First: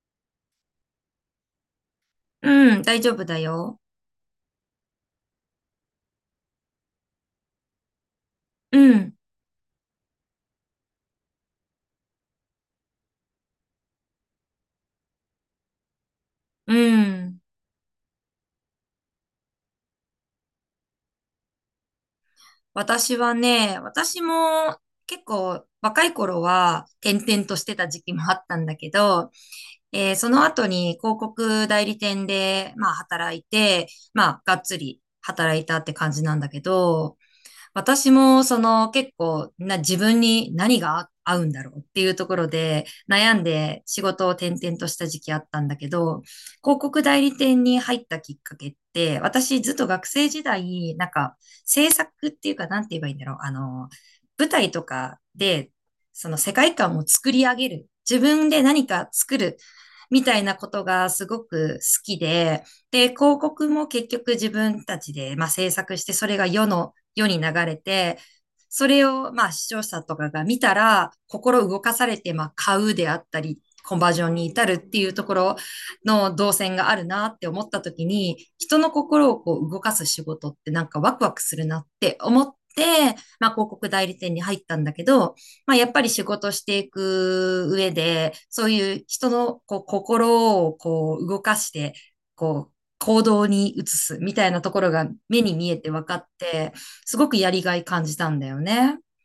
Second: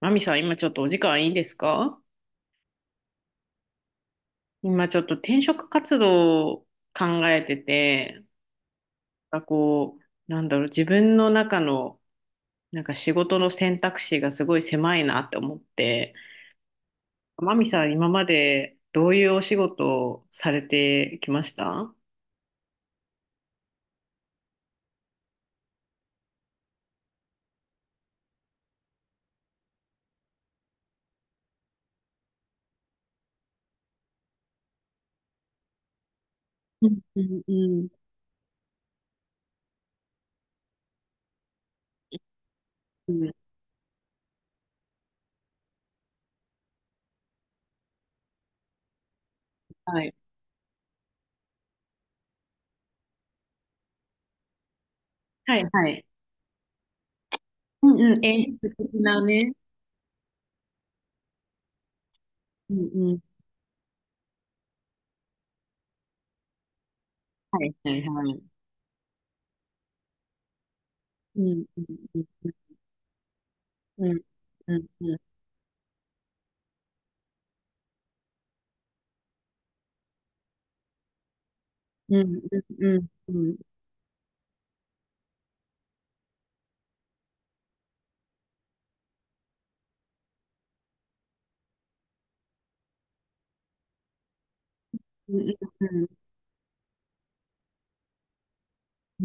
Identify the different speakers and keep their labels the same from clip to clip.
Speaker 1: マミさん、今ちょっとお時間いいですか？
Speaker 2: うん、大丈夫だよ。
Speaker 1: 今ちょっと転職活動を考えてて、
Speaker 2: うん、
Speaker 1: 自分の中の仕事の選択肢がすごい狭いなって思って、
Speaker 2: うん。
Speaker 1: マミさん、今までどういうお仕事をされてきました？
Speaker 2: 私はね、私も結構若い頃は転々としてた時期もあったんだけど、その後に広告代理店で、まあ働いて、まあがっつり働いたって感じなんだけ
Speaker 1: うん
Speaker 2: ど、
Speaker 1: うんうん
Speaker 2: 私もその結構な自分に何が合うんだろうっていうところで
Speaker 1: うん。
Speaker 2: 悩んで仕事を転々とした時期あったんだけど、広告代理店に入ったきっかけって、私ずっと
Speaker 1: は
Speaker 2: 学
Speaker 1: い。
Speaker 2: 生時代、なんか制作っていうかなんて言えばいいんだろう。舞台とか
Speaker 1: はい
Speaker 2: で
Speaker 1: はい。
Speaker 2: その世界観を作り上げる。
Speaker 1: うんう
Speaker 2: 自
Speaker 1: ん。
Speaker 2: 分
Speaker 1: 演
Speaker 2: で
Speaker 1: 出
Speaker 2: 何
Speaker 1: 的
Speaker 2: か
Speaker 1: な
Speaker 2: 作
Speaker 1: ね。
Speaker 2: る。みたいなことがすごく好きで、
Speaker 1: うん
Speaker 2: で、
Speaker 1: うん。
Speaker 2: 広告も結局自分たちで、まあ、制作して、それが世に流
Speaker 1: はい
Speaker 2: れ
Speaker 1: はい
Speaker 2: て、
Speaker 1: はい。
Speaker 2: それを、まあ、視聴者とかが見たら、
Speaker 1: うん
Speaker 2: 心
Speaker 1: う
Speaker 2: 動
Speaker 1: ん
Speaker 2: かされ
Speaker 1: う
Speaker 2: て、ま
Speaker 1: ん
Speaker 2: あ、買うであったり、コンバー
Speaker 1: うん
Speaker 2: ジョンに至る
Speaker 1: う
Speaker 2: っ
Speaker 1: ん
Speaker 2: てい
Speaker 1: う
Speaker 2: う
Speaker 1: ん
Speaker 2: ところの動線があるなって思った時に、人の心をこう動かす仕事ってなんかワクワクするなって
Speaker 1: うん
Speaker 2: 思って、
Speaker 1: うんうんうん
Speaker 2: まあ、
Speaker 1: うん
Speaker 2: 広告代理店に入ったんだけど、まあ、やっぱり仕事していく上で、そういう人のこう心をこう動かして、こう行動に移すみたいなところが
Speaker 1: う
Speaker 2: 目
Speaker 1: ん
Speaker 2: に見え
Speaker 1: う
Speaker 2: て分
Speaker 1: ん
Speaker 2: かって、すごくやりがい感じたんだよね。
Speaker 1: う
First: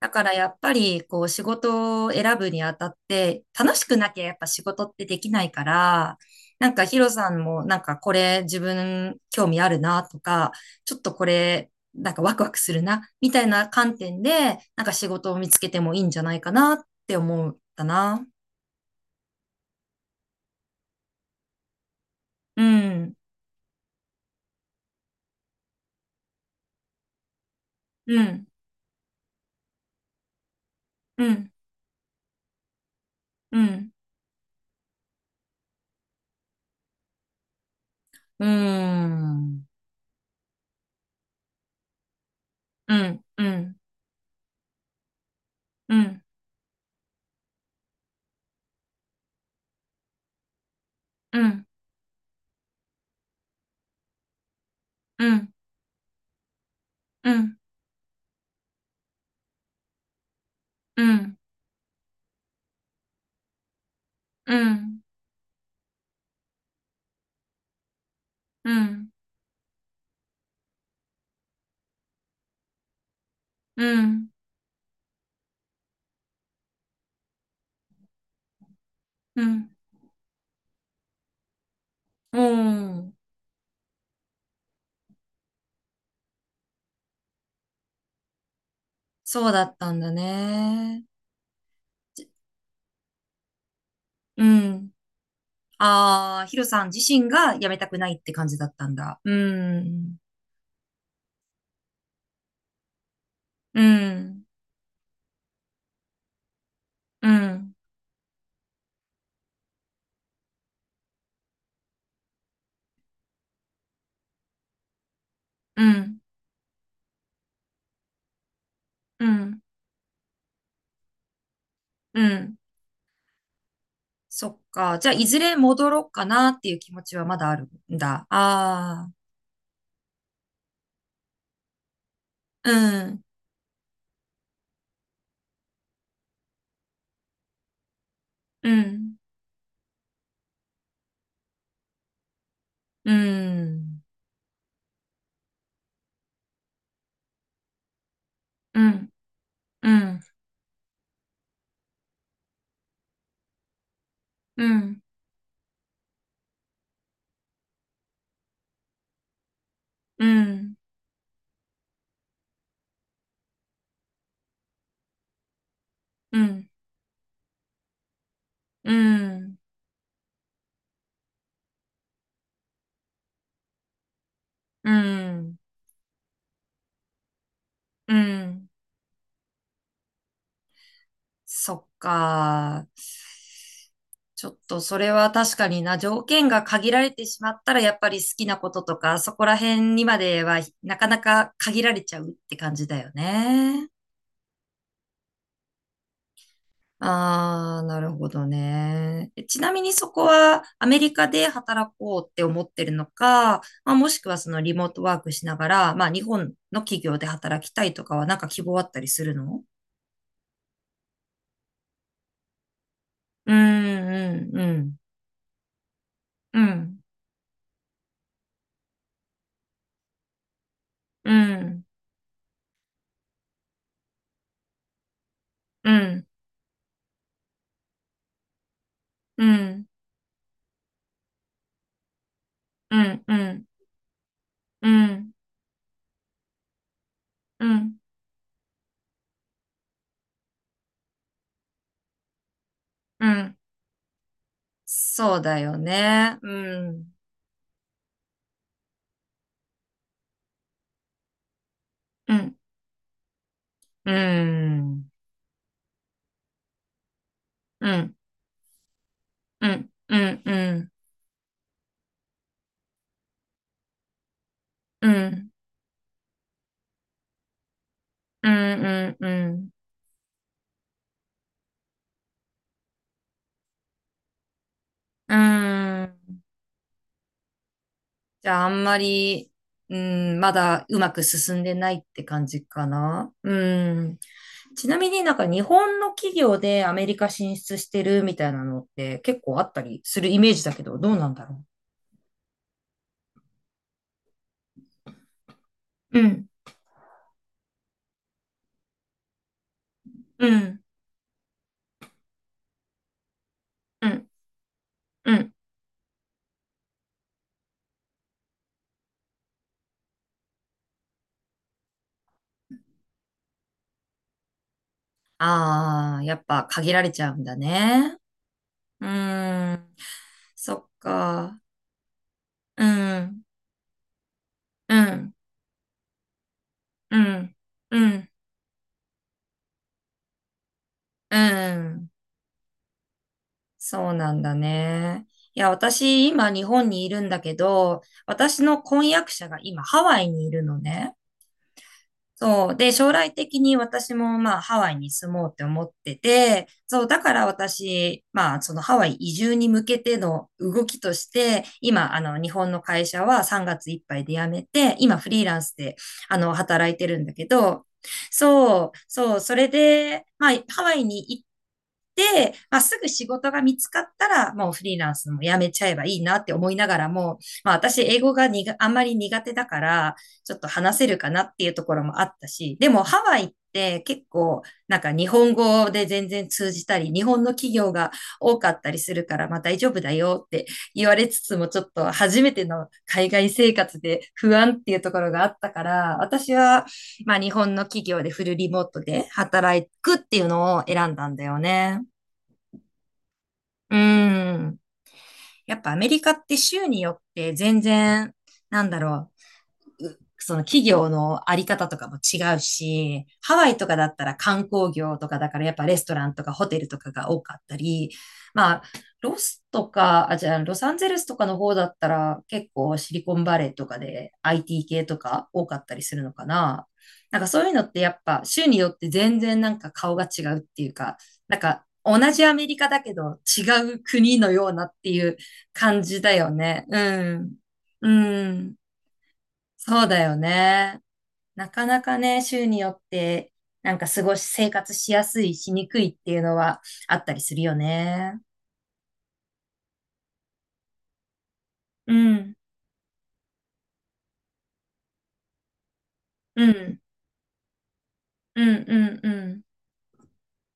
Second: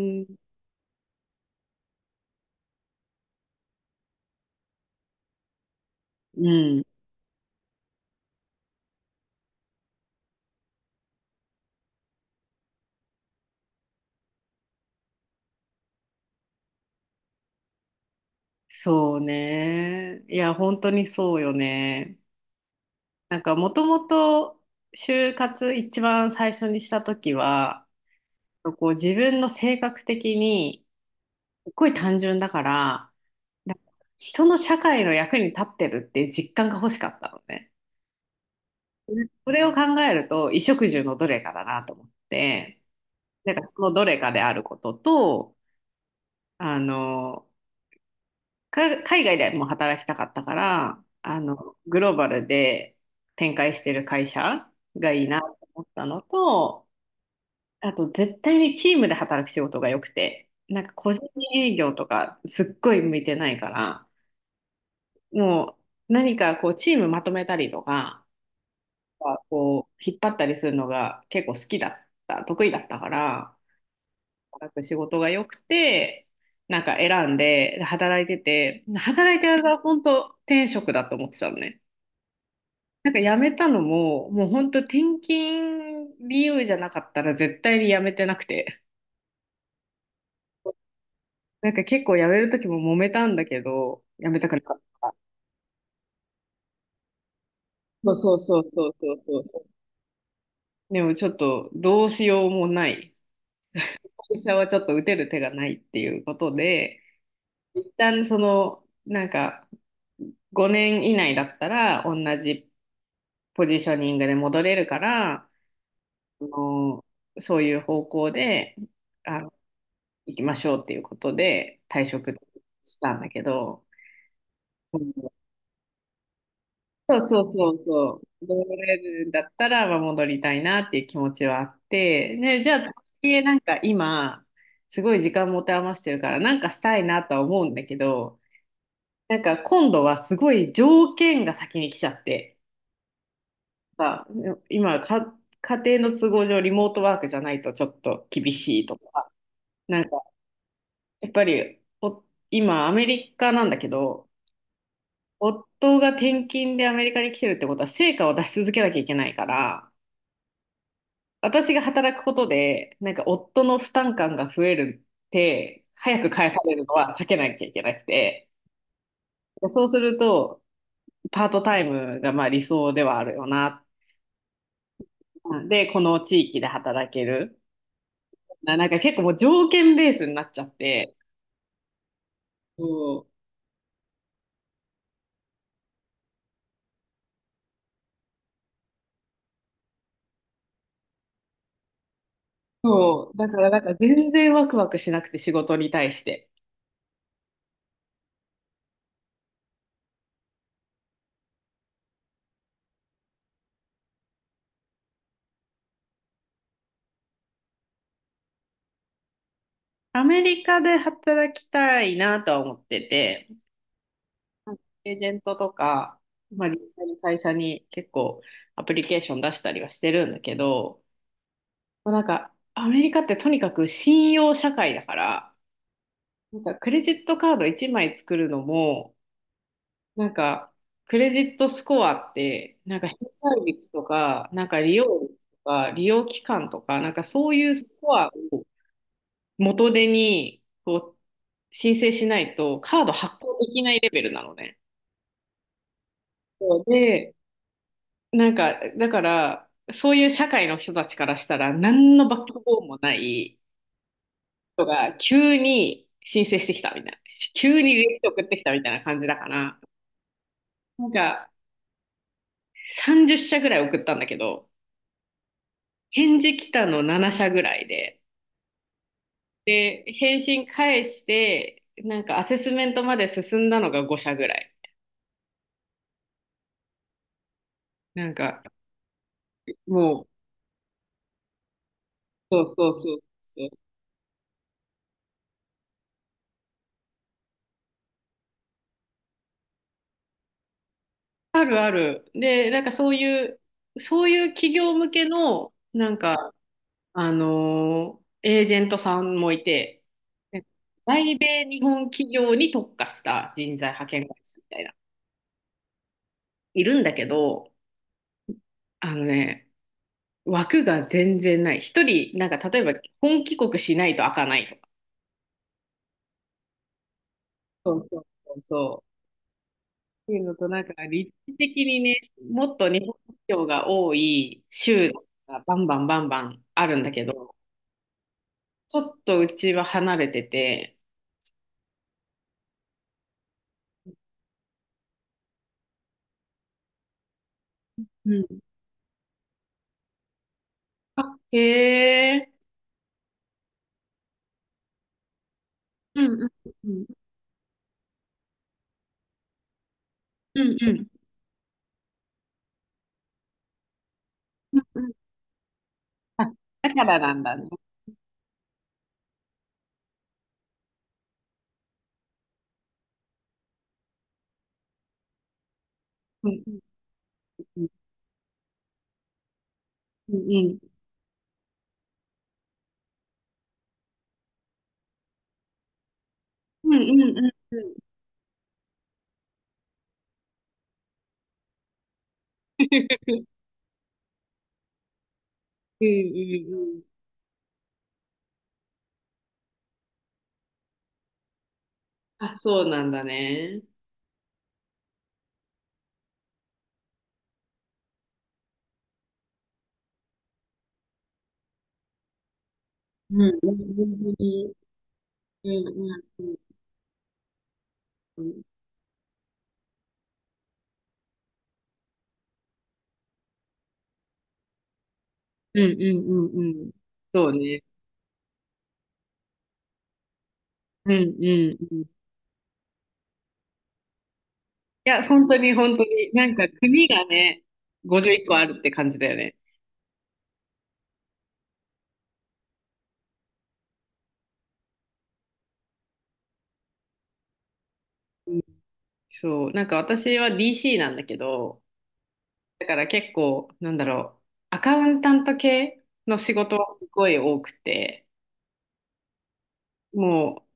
Speaker 2: だからやっぱり、こう、仕事を選ぶにあたって、楽しくなきゃやっぱ仕事ってできないから、
Speaker 1: うん、
Speaker 2: なん
Speaker 1: う
Speaker 2: か
Speaker 1: ん。
Speaker 2: ヒロさんも、なんかこれ自分興味あるなとか、ちょっとこれ、なんかワクワクするな、みたいな観点で、なんか仕事を見つけてもいいんじゃないかなって思ったな。
Speaker 1: そうね。いや、本当にそうよね。
Speaker 2: うん、
Speaker 1: もともと就活一番最初にした時は、
Speaker 2: うん、
Speaker 1: こう自分の性格的に
Speaker 2: うん、
Speaker 1: すっごい単純だから、
Speaker 2: う
Speaker 1: なんか
Speaker 2: ん、
Speaker 1: 人の社会の役に立ってるっていう実感が欲しかったのね。
Speaker 2: うん、う
Speaker 1: それ
Speaker 2: ん、
Speaker 1: を考えると、衣食住のどれかだなと思って、
Speaker 2: うん、う
Speaker 1: そ
Speaker 2: ん、
Speaker 1: のどれかであることと、
Speaker 2: うん、
Speaker 1: あの、海外でも働きたかったから、
Speaker 2: う
Speaker 1: あ
Speaker 2: ん、
Speaker 1: の、グローバルで展開してる会社がいい
Speaker 2: う
Speaker 1: な
Speaker 2: ん、
Speaker 1: と思ったのと、
Speaker 2: う
Speaker 1: あと絶対にチームで働く仕事が良くて、個人
Speaker 2: ん、
Speaker 1: 営業とかすっごい向いてないから、
Speaker 2: うん。
Speaker 1: もう何かこうチームまとめたりとか、
Speaker 2: うん、
Speaker 1: こう引っ張ったりするのが結構好きだった、得意だったから、
Speaker 2: うん、
Speaker 1: 働く仕事が良くて、なんか選んで、で働いてて、働い
Speaker 2: う
Speaker 1: てる間
Speaker 2: ん、
Speaker 1: は本当天職だと思ってたのね。
Speaker 2: う
Speaker 1: なん
Speaker 2: ん。
Speaker 1: か辞めたのも、もう本当転勤理由じゃなかったら絶対に辞めてなくて。
Speaker 2: そうだったんだね。
Speaker 1: なんか結構辞める時も揉めたんだけど、辞め
Speaker 2: う
Speaker 1: たくなかっ
Speaker 2: ん。
Speaker 1: た。
Speaker 2: ああ、ヒロさん自身が辞めたくな
Speaker 1: そ
Speaker 2: い
Speaker 1: う
Speaker 2: って
Speaker 1: そう
Speaker 2: 感
Speaker 1: そ
Speaker 2: じ
Speaker 1: う
Speaker 2: だった
Speaker 1: そう
Speaker 2: ん
Speaker 1: そ
Speaker 2: だ。
Speaker 1: う
Speaker 2: う
Speaker 1: そうそ
Speaker 2: ん、
Speaker 1: う。でもちょっとどうしようもない。
Speaker 2: う
Speaker 1: 会
Speaker 2: ん、
Speaker 1: 社はちょっと打てる手がないっていうことで、
Speaker 2: うん、
Speaker 1: 一旦、5年以内だったら同じポジショニングで戻れるから、
Speaker 2: うん、
Speaker 1: あのそういう方向で、
Speaker 2: う
Speaker 1: あの、
Speaker 2: ん、
Speaker 1: 行きましょうっていうことで退
Speaker 2: う
Speaker 1: 職
Speaker 2: ん。
Speaker 1: したんだけど、
Speaker 2: そっ
Speaker 1: う
Speaker 2: か。じ
Speaker 1: ん。
Speaker 2: ゃあ、いずれ戻ろうかなっていう気持
Speaker 1: そ
Speaker 2: ち
Speaker 1: う
Speaker 2: はま
Speaker 1: そ
Speaker 2: だ
Speaker 1: う
Speaker 2: ある
Speaker 1: そう
Speaker 2: ん
Speaker 1: そ
Speaker 2: だ。
Speaker 1: う、戻れ
Speaker 2: ああ、
Speaker 1: るんだったら、まあ、戻りたいなっていう気持ちはあって、で、じ
Speaker 2: う
Speaker 1: ゃあ、
Speaker 2: ん、
Speaker 1: えなんか今、すごい時間持て余してるから、なんかしたいなとは思うんだけど、
Speaker 2: うん、
Speaker 1: なんか今度はすごい条件が先に来ちゃって。
Speaker 2: うん、
Speaker 1: さ、今か、家庭の都合上リモートワークじゃないとちょっと厳し
Speaker 2: う
Speaker 1: いと
Speaker 2: ん、
Speaker 1: か、
Speaker 2: う
Speaker 1: なん
Speaker 2: ん、
Speaker 1: か、やっぱり、お、今、アメリカなんだけど、
Speaker 2: うん、うん、
Speaker 1: 夫が転勤でアメリカに来てるってことは、成果を出し続けなきゃいけないから、
Speaker 2: うん、
Speaker 1: 私が働くことで、なんか、夫の負担感が増えるって、早く
Speaker 2: う
Speaker 1: 返さ
Speaker 2: ん、
Speaker 1: れるのは避けなきゃいけなくて、そうすると、パートタイムがまあ理想ではあるよな。
Speaker 2: うん、
Speaker 1: で、この地域で働ける。
Speaker 2: うん。
Speaker 1: なんか結構もう条件ベースになっちゃって、
Speaker 2: そっ
Speaker 1: そ
Speaker 2: か。
Speaker 1: う。
Speaker 2: ちょっとそれは確かにな、条件が限られてしまったら、やっぱり好きなこととか、そこら辺にまではなかなか限られちゃうって感じだよ
Speaker 1: そう、だからなん
Speaker 2: ね。
Speaker 1: か全然ワクワクしなくて仕事に対して。
Speaker 2: ああ、なるほどね。えちなみにそこはアメリカで働こうって思ってるのか、まあ、もしくはそのリモートワークしながら、まあ日本の企業で働きたいとかはなんか希望あったりするの？
Speaker 1: アメリカで働きたいなとは思ってて、
Speaker 2: うん、うん、う
Speaker 1: なんか
Speaker 2: ん、
Speaker 1: エージェントとか、
Speaker 2: う
Speaker 1: まあ、実
Speaker 2: ん、
Speaker 1: 際に会社に結構アプリケーション出したりはしてるんだけど、
Speaker 2: うん、
Speaker 1: もうなんかアメリカってとにかく信用社会だから、
Speaker 2: うん。
Speaker 1: なんかクレジットカード1枚作るのも、
Speaker 2: うん、
Speaker 1: なんか、クレジットスコアって、
Speaker 2: う
Speaker 1: なんか返
Speaker 2: ん、う
Speaker 1: 済
Speaker 2: ん、
Speaker 1: 率とか、なんか
Speaker 2: う
Speaker 1: 利用
Speaker 2: ん、
Speaker 1: 率とか、利用期間とか、なんかそう
Speaker 2: う
Speaker 1: いうス
Speaker 2: ん、
Speaker 1: コアを元手にこう申請しないと、カード
Speaker 2: う
Speaker 1: 発
Speaker 2: ん。
Speaker 1: 行できないレベルなのね。
Speaker 2: そうだよね。
Speaker 1: そう
Speaker 2: うん、
Speaker 1: で、なんか、だから、そういう社会の人たちからしたら、何の
Speaker 2: う
Speaker 1: バッ
Speaker 2: ん、
Speaker 1: クボーンもない
Speaker 2: う
Speaker 1: 人
Speaker 2: ん、
Speaker 1: が急に申請してきたみたいな、急
Speaker 2: うん、
Speaker 1: に履
Speaker 2: うん、
Speaker 1: 歴書送ってきたみたいな感じだか
Speaker 2: う
Speaker 1: ら、
Speaker 2: ん、うん、うん、
Speaker 1: なんか30社ぐらい送ったんだけど、
Speaker 2: うん、
Speaker 1: 返事来たの7社ぐらいで、
Speaker 2: うん、うん。
Speaker 1: で、返信返して、なんかアセスメントまで進んだのが5社ぐらい。なん
Speaker 2: じ
Speaker 1: か、
Speaker 2: ゃあ、あんまり、う
Speaker 1: もう、
Speaker 2: ん、まだうまく進んでないって感
Speaker 1: そ
Speaker 2: じ
Speaker 1: うそ
Speaker 2: か
Speaker 1: うそう
Speaker 2: な。う
Speaker 1: そう。
Speaker 2: ん。ちなみになんか日本の企業でアメリカ進出してるみたいなのって結構あったりするイメージだけど、どうなんだろ
Speaker 1: あるある。で、なんかそういう、そういう企業向けの、なん
Speaker 2: う。うん、
Speaker 1: か、あのーエージェントさんもいて、
Speaker 2: う
Speaker 1: で
Speaker 2: ん、
Speaker 1: 在米日本企業に特化した人材派
Speaker 2: う
Speaker 1: 遣
Speaker 2: ん、
Speaker 1: 会社みたいな、
Speaker 2: うん。
Speaker 1: いるんだけど、あのね、枠が全然ない。一人、なんか例えば本帰国しないと開かないとか。
Speaker 2: ああ、やっぱ限られちゃうんだ
Speaker 1: そう
Speaker 2: ね。
Speaker 1: そうそうそ
Speaker 2: う
Speaker 1: う。
Speaker 2: ーん。
Speaker 1: っていうのと、
Speaker 2: そ
Speaker 1: なん
Speaker 2: っ
Speaker 1: か立地
Speaker 2: か。
Speaker 1: 的にね、もっ
Speaker 2: う
Speaker 1: と日本
Speaker 2: ん。
Speaker 1: 人が多い
Speaker 2: う
Speaker 1: 州
Speaker 2: ん。
Speaker 1: がバンバンバンバンあるんだ
Speaker 2: う
Speaker 1: けど、
Speaker 2: ん。うん。
Speaker 1: ちょっとうちは離れてて、
Speaker 2: うん。そうなんだね。いや、私、今、日本にいるんだけど、
Speaker 1: うん。
Speaker 2: 私の婚約者が今、ハワイにいるのね。
Speaker 1: あ、へえ。
Speaker 2: そう。で、将来的に私もまあハワイに住もうって思って
Speaker 1: うんうん
Speaker 2: て、
Speaker 1: う
Speaker 2: そ
Speaker 1: ん。
Speaker 2: う、だから私、まあそのハワイ移住に向けての
Speaker 1: うん
Speaker 2: 動
Speaker 1: う
Speaker 2: き
Speaker 1: ん。
Speaker 2: として、今、あの日本の会社は3月いっぱいで辞めて、
Speaker 1: うんうん。
Speaker 2: 今フリーランスであ
Speaker 1: あ、
Speaker 2: の働
Speaker 1: だ
Speaker 2: い
Speaker 1: か
Speaker 2: て
Speaker 1: ら
Speaker 2: るんだ
Speaker 1: なん
Speaker 2: け
Speaker 1: だね。
Speaker 2: ど、そう、そう、それで、まあハワイに行って、まあすぐ仕事が見つかったら、もうフリーランスも辞めちゃえばいいなっ
Speaker 1: う
Speaker 2: て
Speaker 1: んう
Speaker 2: 思い
Speaker 1: ん
Speaker 2: ながらも、まあ
Speaker 1: うん。
Speaker 2: 私英語があんまり苦手だから、
Speaker 1: うん
Speaker 2: ちょっ
Speaker 1: う
Speaker 2: と
Speaker 1: ん。
Speaker 2: 話せるかなっていうところもあったし、でもハワイって結構なんか日本語で全然通じ
Speaker 1: うん
Speaker 2: たり、日
Speaker 1: うんう
Speaker 2: 本の
Speaker 1: ん
Speaker 2: 企
Speaker 1: う
Speaker 2: 業
Speaker 1: ん。
Speaker 2: が多かったりするからまあ大丈夫だよって言われつつもちょっと初めての 海
Speaker 1: うん
Speaker 2: 外生活で不安っていうところがあったか
Speaker 1: うん
Speaker 2: ら、私は
Speaker 1: うん。
Speaker 2: まあ日本の企業でフルリモートで働くっていうのを選んだんだよね。
Speaker 1: あ、そうなんだね。
Speaker 2: うん。やっぱアメリカって州によって全然なんだろう、その企業のあり方とかも違うし、
Speaker 1: うん、
Speaker 2: ハワ
Speaker 1: う
Speaker 2: イと
Speaker 1: ん、
Speaker 2: かだった
Speaker 1: 本
Speaker 2: ら
Speaker 1: 当
Speaker 2: 観
Speaker 1: に。
Speaker 2: 光業とかだから
Speaker 1: う
Speaker 2: やっぱ
Speaker 1: ん、
Speaker 2: レス
Speaker 1: う
Speaker 2: ト
Speaker 1: ん、
Speaker 2: ラン
Speaker 1: う
Speaker 2: とか
Speaker 1: ん。
Speaker 2: ホテルとかが多かったり、
Speaker 1: うん、
Speaker 2: まあ、ロスとか、あ、じゃあ、ロサンゼルスとかの方だったら結構シリコンバレーとかで IT 系とか多か
Speaker 1: う
Speaker 2: った
Speaker 1: ん、
Speaker 2: り
Speaker 1: う
Speaker 2: するのか
Speaker 1: ん、う
Speaker 2: な。
Speaker 1: ん。
Speaker 2: なん
Speaker 1: そ
Speaker 2: か
Speaker 1: う
Speaker 2: そういう
Speaker 1: ね。
Speaker 2: のってやっぱ州によって全然なんか顔が違うっていう
Speaker 1: う
Speaker 2: か、
Speaker 1: ん、う
Speaker 2: なん
Speaker 1: ん、
Speaker 2: か
Speaker 1: うん。い
Speaker 2: 同じアメリカだけど違う国のようなってい
Speaker 1: や、
Speaker 2: う
Speaker 1: 本当に、本当
Speaker 2: 感じ
Speaker 1: に。
Speaker 2: だ
Speaker 1: な
Speaker 2: よ
Speaker 1: んか、
Speaker 2: ね。う
Speaker 1: 国が
Speaker 2: ん。
Speaker 1: ね、
Speaker 2: う
Speaker 1: 51個ある
Speaker 2: ん。
Speaker 1: って感じだよね。
Speaker 2: そうだよね。なかなかね、州によって、なんか過ごし、生活しやすい、しにくいっていうのはあったりするよね。
Speaker 1: うん、そう。なんか、私は DC なんだけど、
Speaker 2: うん、
Speaker 1: だから結構、なんだろう、アカウンタント系の仕
Speaker 2: う
Speaker 1: 事は
Speaker 2: ん、
Speaker 1: すごい多くて、
Speaker 2: うん、うん、うん、
Speaker 1: も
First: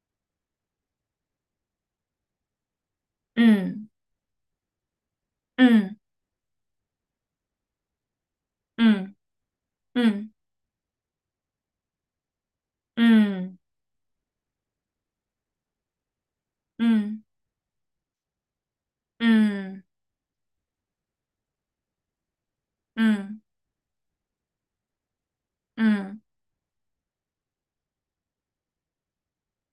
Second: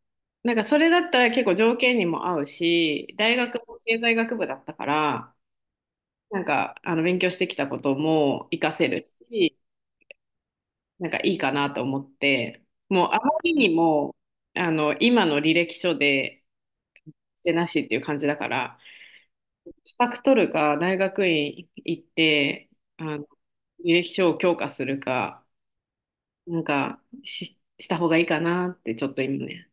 Speaker 1: う、なんかそれだったら結構条件にも合うし、大
Speaker 2: う
Speaker 1: 学も
Speaker 2: ん、
Speaker 1: 経済学部だったから、
Speaker 2: うん、
Speaker 1: あの、勉強してきたことも活か
Speaker 2: う
Speaker 1: せる
Speaker 2: ん、
Speaker 1: し、
Speaker 2: うん、
Speaker 1: なんかいいかなと思って、
Speaker 2: う
Speaker 1: もうあまり
Speaker 2: ん、
Speaker 1: にも、あの、今の履歴書で、
Speaker 2: うん、うん、
Speaker 1: してなしっていう感じだから、
Speaker 2: うん、
Speaker 1: 資格取るか、大学院行って、
Speaker 2: う
Speaker 1: あの、
Speaker 2: ん。
Speaker 1: 履歴書を強化するか、
Speaker 2: うん
Speaker 1: した方がいいかなって、ちょっと今ね。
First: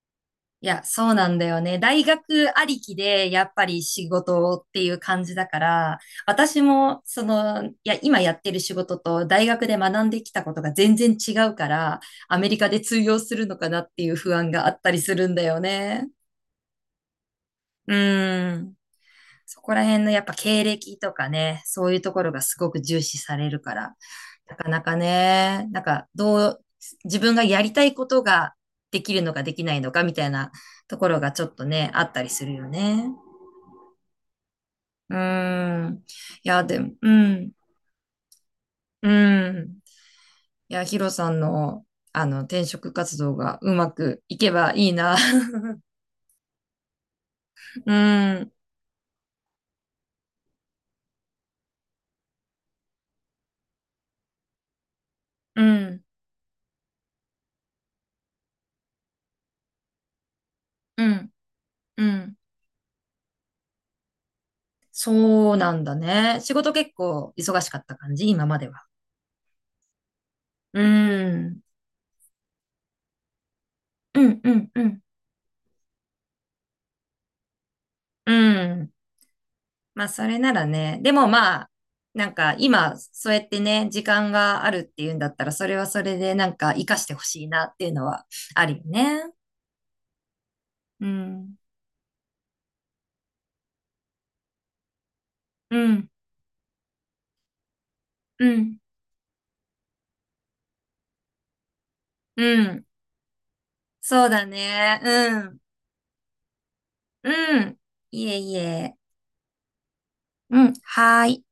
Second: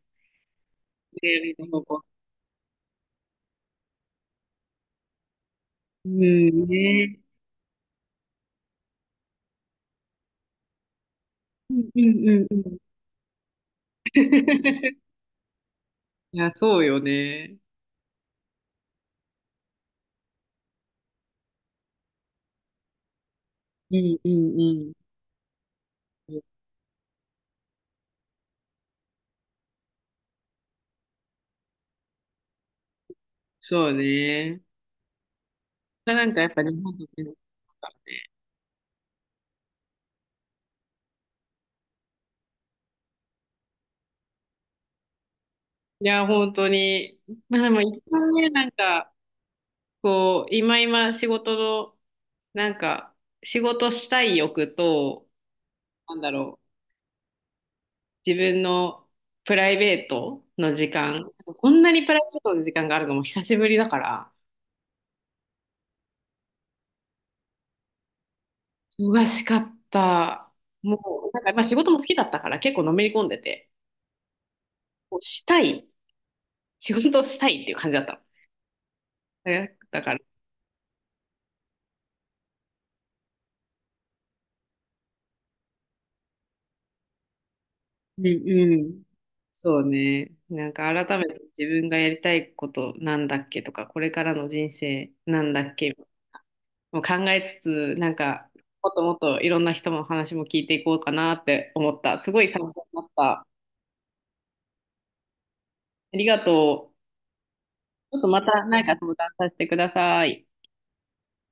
Speaker 2: いや、そうなんだ
Speaker 1: でう
Speaker 2: よね。大学ありきで、やっぱり仕事っていう感じだから、私
Speaker 1: ん
Speaker 2: も、
Speaker 1: ね。
Speaker 2: その、いや、今やってる仕事と大学で学んできたことが全然違うか
Speaker 1: うん
Speaker 2: ら、
Speaker 1: うんう
Speaker 2: ア
Speaker 1: ん
Speaker 2: メ
Speaker 1: う
Speaker 2: リカ
Speaker 1: ん。
Speaker 2: で通用するのかなっていう不安があったりす るんだよね。
Speaker 1: いや、そうよね。
Speaker 2: うん。そこら辺のやっぱ経歴とかね、そういうところがすごく重視されるか
Speaker 1: う
Speaker 2: ら、
Speaker 1: んう
Speaker 2: なかなか
Speaker 1: ん
Speaker 2: ね、なんか
Speaker 1: う
Speaker 2: ど
Speaker 1: ん。
Speaker 2: う、自分がやりたいことができるのかできないのかみたいなところがちょっとね、あったりするよね。
Speaker 1: そうね。
Speaker 2: うーん。
Speaker 1: がなんかや
Speaker 2: い
Speaker 1: っぱ
Speaker 2: や、
Speaker 1: 日
Speaker 2: で
Speaker 1: 本
Speaker 2: も、
Speaker 1: と
Speaker 2: う
Speaker 1: 全然違う
Speaker 2: ん、
Speaker 1: からね。
Speaker 2: うん。いや、ヒロさんの、転職活動がうまくいけばいいな。
Speaker 1: いや、本当に。まあでも
Speaker 2: う
Speaker 1: 一旦ね、
Speaker 2: ん、
Speaker 1: なんか、こう、今仕事の、なんか、仕事したい欲と、
Speaker 2: うん、
Speaker 1: なんだろう、自分のプライベートの時
Speaker 2: う
Speaker 1: 間、
Speaker 2: ん、
Speaker 1: こんな
Speaker 2: う
Speaker 1: にプライベ
Speaker 2: ん。
Speaker 1: ートの時間があるのも久しぶりだから、
Speaker 2: そうなんだね。仕事結構忙しかった感じ、今までは。
Speaker 1: 忙しかった。
Speaker 2: う
Speaker 1: もう、なんか、ま
Speaker 2: ん。
Speaker 1: あ仕事も好きだったから結構のめり込んでて、
Speaker 2: うんうんうん。
Speaker 1: こうしたい、仕事したいっていう感じだった
Speaker 2: うん。
Speaker 1: の。だ
Speaker 2: まあ、
Speaker 1: から
Speaker 2: それならね。でもまあ、なんか今、そうやってね、時間があるっていうんだったら、それはそれでなんか活かしてほしいなっていうの
Speaker 1: う
Speaker 2: は
Speaker 1: ん
Speaker 2: あ
Speaker 1: う
Speaker 2: るよ
Speaker 1: ん。
Speaker 2: ね。
Speaker 1: そうね。なんか
Speaker 2: う
Speaker 1: 改めて
Speaker 2: ん。
Speaker 1: 自分がやりたいことなんだっけとか、これからの人生なんだっ
Speaker 2: う
Speaker 1: け
Speaker 2: ん、
Speaker 1: もう考えつつ、なん
Speaker 2: う
Speaker 1: か
Speaker 2: ん、
Speaker 1: もっともっといろんな人の話も聞いていこうかなって思った。すごい参
Speaker 2: うん。
Speaker 1: 考になった。
Speaker 2: そうだね。うん。
Speaker 1: ありがとう。
Speaker 2: うん。
Speaker 1: ちょっ
Speaker 2: い
Speaker 1: と
Speaker 2: え
Speaker 1: ま
Speaker 2: い
Speaker 1: た何か
Speaker 2: え。
Speaker 1: 相談させてください。
Speaker 2: うん。はーい。